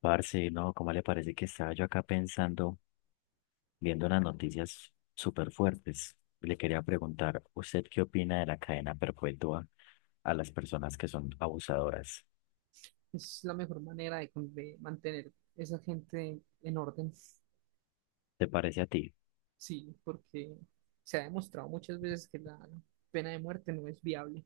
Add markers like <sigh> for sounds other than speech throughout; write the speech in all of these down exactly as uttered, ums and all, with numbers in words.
Parce, no, ¿cómo le parece que estaba yo acá pensando, viendo unas noticias súper fuertes? Le quería preguntar, ¿usted qué opina de la cadena perpetua a las personas que son abusadoras? Es la mejor manera de, con- de mantener esa gente en orden. ¿Te parece a ti? Sí, porque se ha demostrado muchas veces que la pena de muerte no es viable,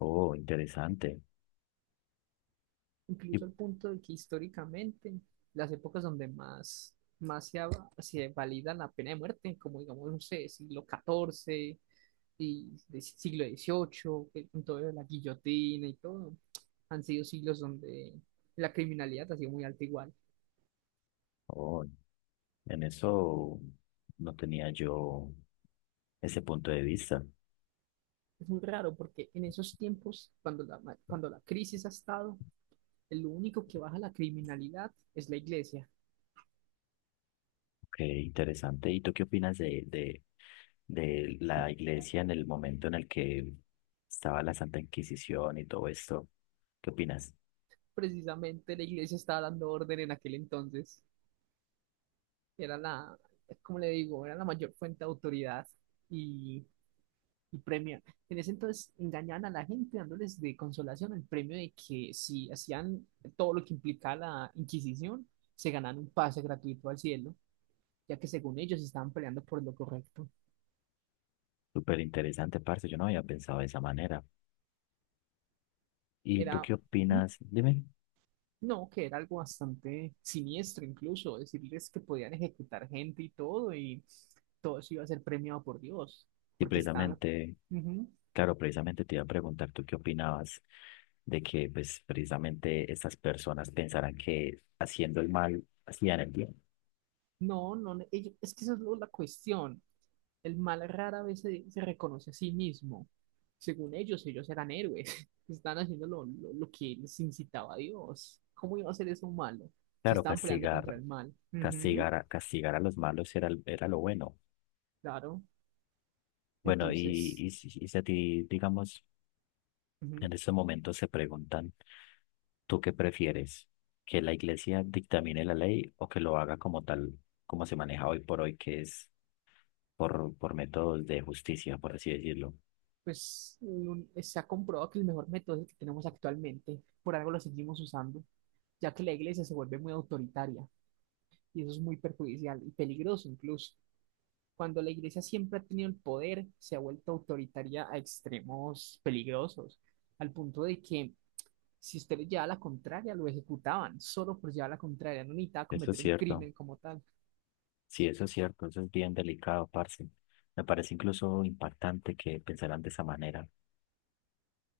Oh, interesante. Y, incluso al punto de que históricamente las épocas donde más, más se, ha- se valida la pena de muerte, como digamos, no sé, siglo catorce y de siglo dieciocho, que con todo lo de la guillotina y todo, han sido siglos donde la criminalidad ha sido muy alta igual. oh, en eso no tenía yo ese punto de vista. Es muy raro porque en esos tiempos, cuando la, cuando la crisis ha estado, lo único que baja la criminalidad es la iglesia. Qué interesante. ¿Y tú qué opinas de, de, de la iglesia en el momento en el que estaba la Santa Inquisición y todo esto? ¿Qué opinas? Precisamente la iglesia estaba dando orden en aquel entonces. Era la, como le digo, era la mayor fuente de autoridad y, y premio. En ese entonces engañaban a la gente dándoles de consolación el premio de que si hacían todo lo que implicaba la Inquisición, se ganaban un pase gratuito al cielo, ya que según ellos estaban peleando por lo correcto. Súper interesante, parce. Yo no había pensado de esa manera. ¿Y Era tú qué un opinas? Dime. No, que era algo bastante siniestro incluso, decirles que podían ejecutar gente y todo, y todo eso iba a ser premiado por Dios, Y porque estaban... precisamente, Ujú. claro, precisamente te iba a preguntar, ¿tú qué opinabas de que, pues, precisamente estas personas pensaran que haciendo el mal hacían el bien? No, no, no, ellos- es que esa es lo- la cuestión. El mal rara vez se, se reconoce a sí mismo. Según ellos, ellos eran héroes, <laughs> estaban haciendo lo, lo, lo que les incitaba a Dios. ¿Cómo iba a ser eso malo? Si Claro, estaban peleando castigar, contra el mal. Ujú. castigar, a- castigar a los malos era, el- era lo bueno. Claro, Bueno, y, entonces... y, si y si a ti, digamos, ujú. en este momento se preguntan, ¿tú qué prefieres? ¿Que la iglesia dictamine la ley o que lo haga como tal, como se maneja hoy por hoy, que es por, por métodos de justicia, por así decirlo? pues un- se ha comprobado que el mejor método es el que tenemos actualmente, por algo lo seguimos usando, ya que la iglesia se vuelve muy autoritaria y eso es muy perjudicial y peligroso incluso. Cuando la iglesia siempre ha tenido el poder, se ha vuelto autoritaria a extremos peligrosos, al punto de que si usted le llevaba la contraria, lo ejecutaban solo por llevar la contraria, no necesitaba Eso es cometer un cierto. crimen como tal. Sí, eso es cierto. Eso es bien delicado, parce. Me parece incluso impactante que pensaran de esa manera.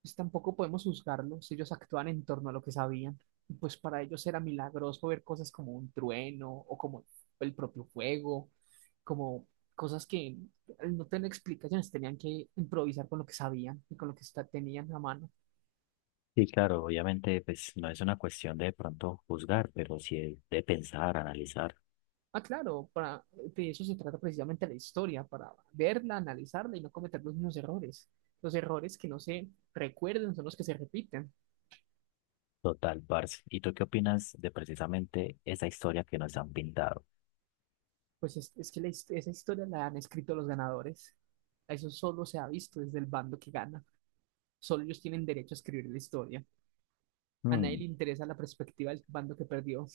Pues tampoco podemos juzgarlos, ellos actúan en torno a lo que sabían. Y pues para ellos era milagroso ver cosas como un trueno o como el propio fuego, como cosas que al no tener explicaciones tenían que improvisar con lo que sabían y con lo que está- tenían a mano. Sí, claro, obviamente, pues no es una cuestión de, de pronto juzgar, pero sí de de pensar, analizar. Ah, claro, para, de eso se trata precisamente la historia, para verla, analizarla y no cometer los mismos errores. Los errores que no se recuerden son los que se repiten. Total, parce. ¿Y tú qué opinas de precisamente esa historia que nos han pintado? Pues es, es que la his- esa historia la han escrito los ganadores. A Eso solo se ha visto desde el bando que gana. Solo ellos tienen derecho a escribir la historia. A nadie le interesa la perspectiva del bando que perdió.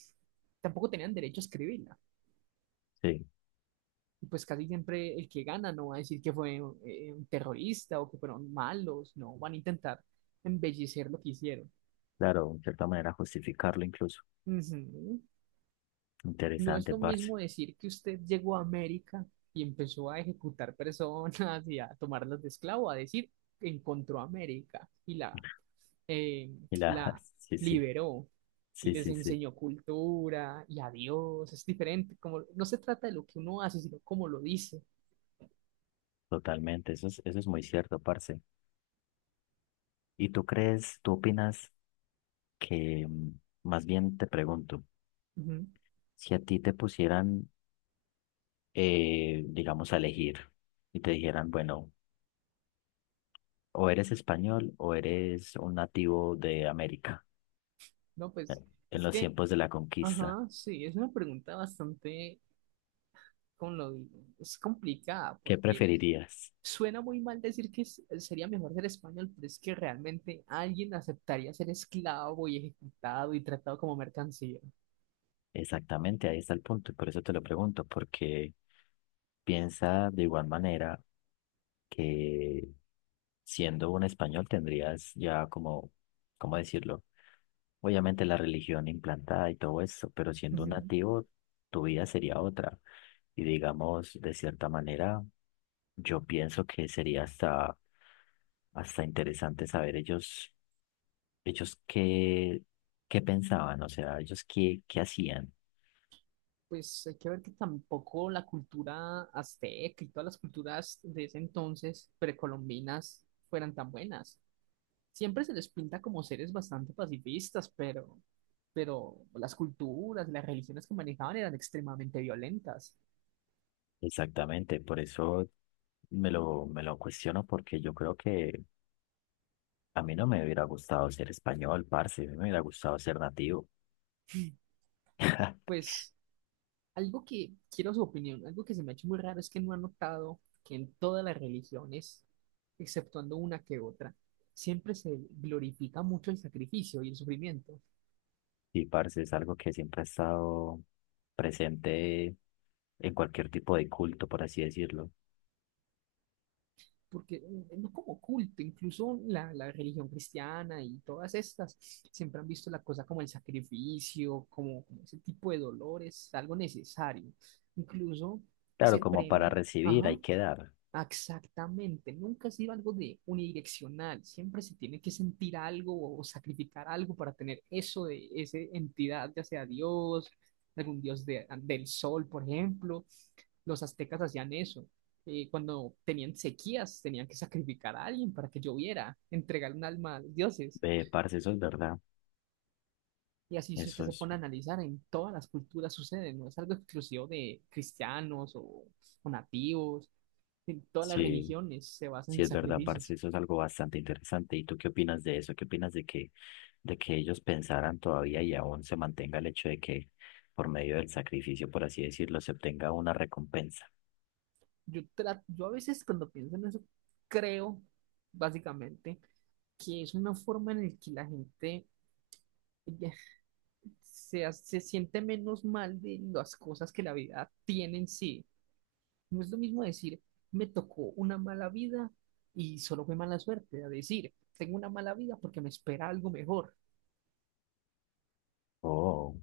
Tampoco tenían derecho a escribirla. Sí, Y pues casi siempre el que gana no va a decir que fue eh, un terrorista o que fueron malos. No, van a intentar embellecer lo que hicieron. claro, en cierta manera justificarlo incluso. Ujú. No es Interesante, lo parce. mismo decir que usted llegó a América y empezó a ejecutar <laughs> personas y a tomarlas de esclavo, a decir que encontró América y la, eh, Y la, la <laughs> sí, sí, liberó y sí, les sí, sí, enseñó cultura y a Dios. Es diferente, como no se trata de lo que uno hace, sino cómo lo dice. totalmente. Eso es, eso es muy cierto, parce. ¿Y tú crees, tú opinas que, mm, más bien te pregunto, Ujú. si a ti te pusieran, eh, digamos, a elegir y te dijeran, bueno, o eres español o eres un nativo de América, No, eh, pues en es los que, tiempos de la conquista, ajá, sí, es una pregunta bastante, ¿cómo lo digo? Es complicada ¿qué porque preferirías? suena muy mal decir que es- sería mejor ser español, pero es que realmente alguien aceptaría ser esclavo y ejecutado y tratado como mercancía. Exactamente, ahí está el punto. Y por eso te lo pregunto, porque piensa de igual manera que siendo un español tendrías ya como, ¿cómo decirlo? Obviamente la religión implantada y todo eso, pero siendo un Ujú. nativo tu vida sería otra. Y digamos, de cierta manera, yo pienso que sería hasta, hasta interesante saber ellos, ellos qué, qué pensaban, o sea, ellos qué, qué hacían. Pues hay que ver que tampoco la cultura azteca y todas las culturas de ese entonces precolombinas fueran tan buenas. Siempre se les pinta como seres bastante pacifistas, pero, pero las culturas, las religiones que manejaban eran extremadamente violentas. Exactamente, por eso me lo, me lo cuestiono porque yo creo que a mí no me hubiera gustado ser español, parce, a mí me hubiera gustado ser nativo. <laughs> Pues Algo que quiero su opinión, algo que se me ha hecho muy raro es que no ha notado que en todas las religiones, exceptuando una que otra, siempre se glorifica mucho el sacrificio y el sufrimiento, Y parce es algo que siempre ha estado presente en cualquier tipo de culto, por así decirlo. porque eh, no como culto, incluso la, la religión cristiana y todas estas siempre han visto la cosa como el sacrificio, como, como ese tipo de dolores, algo necesario. Incluso Claro, se como para premia, recibir hay ajá. que dar. Exactamente, nunca ha sido algo de unidireccional, siempre se tiene que sentir algo o sacrificar algo para tener eso de esa entidad, ya sea Dios, algún dios de- del sol, por ejemplo. Los aztecas hacían eso. Eh, cuando tenían sequías, tenían que sacrificar a alguien para que lloviera, entregar un alma a los dioses. Eh, parce, eso es verdad. Y así, si usted Eso se es, pone a analizar, en todas las culturas sucede, no es algo exclusivo de cristianos o o nativos, en todas las sí, religiones se basan sí en es verdad, parce, sacrificios. eso es algo bastante interesante. ¿Y tú qué opinas de eso? ¿Qué opinas de que, de que ellos pensaran todavía y aún se mantenga el hecho de que por medio del sacrificio, por así decirlo, se obtenga una recompensa? Yo, tra- yo a veces cuando pienso en eso, creo básicamente que es una forma en la que la gente ya se, ha- se siente menos mal de las cosas que la vida tiene en sí. No es lo mismo decir, me tocó una mala vida y solo fue mala suerte, a decir, tengo una mala vida porque me espera algo mejor. Oh.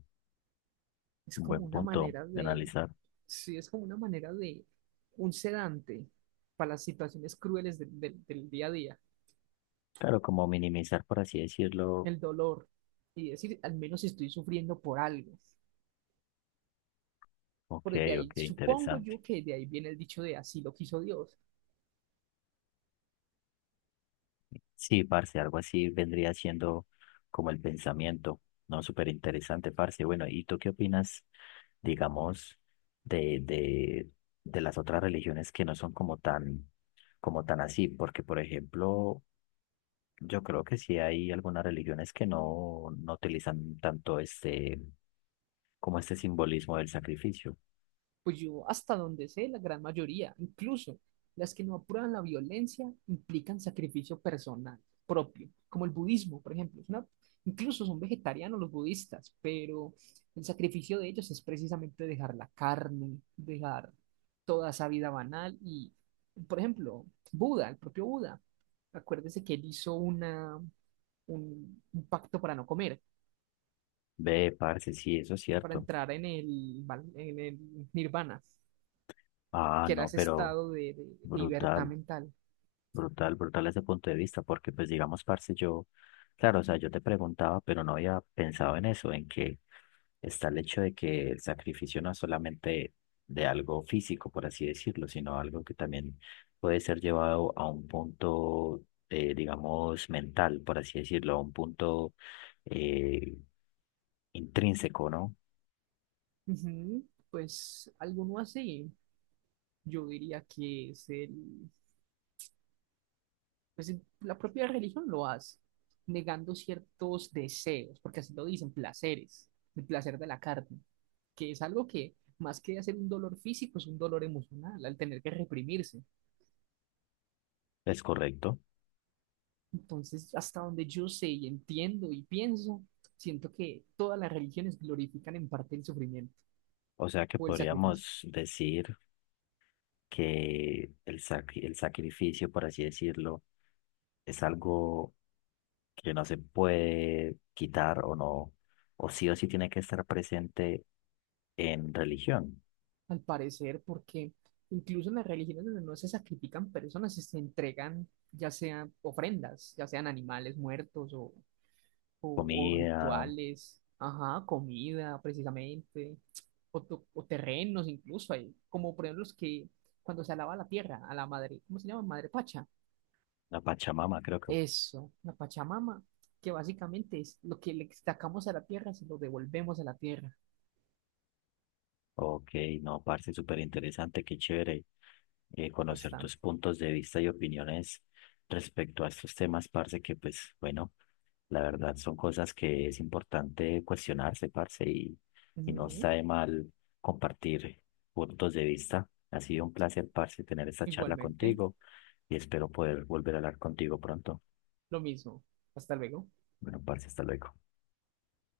Es Un como buen una punto manera de de, analizar. sí, es como una manera de un sedante para las situaciones crueles del del- del día a día. Claro, como minimizar, por así decirlo. El dolor y decir, al menos estoy sufriendo por algo. Ok, Por de ok, ahí, supongo interesante. yo que de ahí viene el dicho de así lo quiso Dios. Sí, parce, algo así vendría siendo como el pensamiento, ¿no? Súper interesante, parce. Bueno, ¿y tú qué opinas, digamos, de, de, de las otras religiones que no son como tan, como tan así? Porque, por ejemplo, yo creo que sí hay algunas religiones que no, no utilizan tanto este, como este simbolismo del sacrificio. Pues yo, hasta donde sé, la gran mayoría, incluso las que no apuran la violencia, implican sacrificio personal propio, como el budismo, por ejemplo. Es una- incluso son vegetarianos los budistas, pero el sacrificio de ellos es precisamente dejar la carne, dejar toda esa vida banal. Y, por ejemplo, Buda, el propio Buda, acuérdese que él hizo una, un, un pacto para no comer, Ve, parce, sí, eso es para cierto. entrar en el, val- en el nirvana. Ah, Que era no, ese pero estado de, de- de libertad brutal, mental. brutal, brutal ese punto de vista, porque pues digamos, parce, yo, claro, o sea, yo te preguntaba, pero no había pensado en eso, en que está el hecho de que el sacrificio no es solamente de algo físico, por así decirlo, sino algo que también puede ser llevado a un punto, eh, digamos, mental, por así decirlo, a un punto eh, intrínseco, ¿no? Ujú. Pues alguno así, yo diría que es el, pues el- la propia religión lo hace, negando ciertos deseos, porque así lo dicen, placeres, el placer de la carne, que es algo que más que hacer un dolor físico, es un dolor emocional, al tener que reprimirse. Es correcto. Entonces, hasta donde yo sé y entiendo y pienso, siento que todas las religiones glorifican en parte el sufrimiento O sea que o el sacrificio. podríamos decir... que el, sac- el sacrificio, por así decirlo, es algo que no se puede quitar o no, o sí o sí tiene que estar presente en religión, Al parecer, porque incluso en las religiones donde no se sacrifican personas, se entregan ya sean ofrendas, ya sean animales muertos o, o- o comida, rituales, ajá, comida precisamente, o, tu- o terrenos incluso, hay, como por ejemplo los que cuando se alaba la tierra, a la madre, ¿cómo se llama? Madre Pacha. la Pachamama, creo que. Eso, la Pachamama, que básicamente es lo que le sacamos a la tierra, se lo devolvemos a la tierra, Ok, no, parce, súper interesante, qué chévere eh, conocer bastante. tus puntos de vista y opiniones respecto a estos temas, parce, que pues bueno. La verdad son cosas que es importante cuestionarse, parce, y, y no está Ujú. de mal compartir puntos de vista. Ha sido un placer, parce, tener esta charla Igualmente, contigo y espero poder volver a hablar contigo pronto. lo mismo. Hasta luego. Bueno, parce, hasta luego.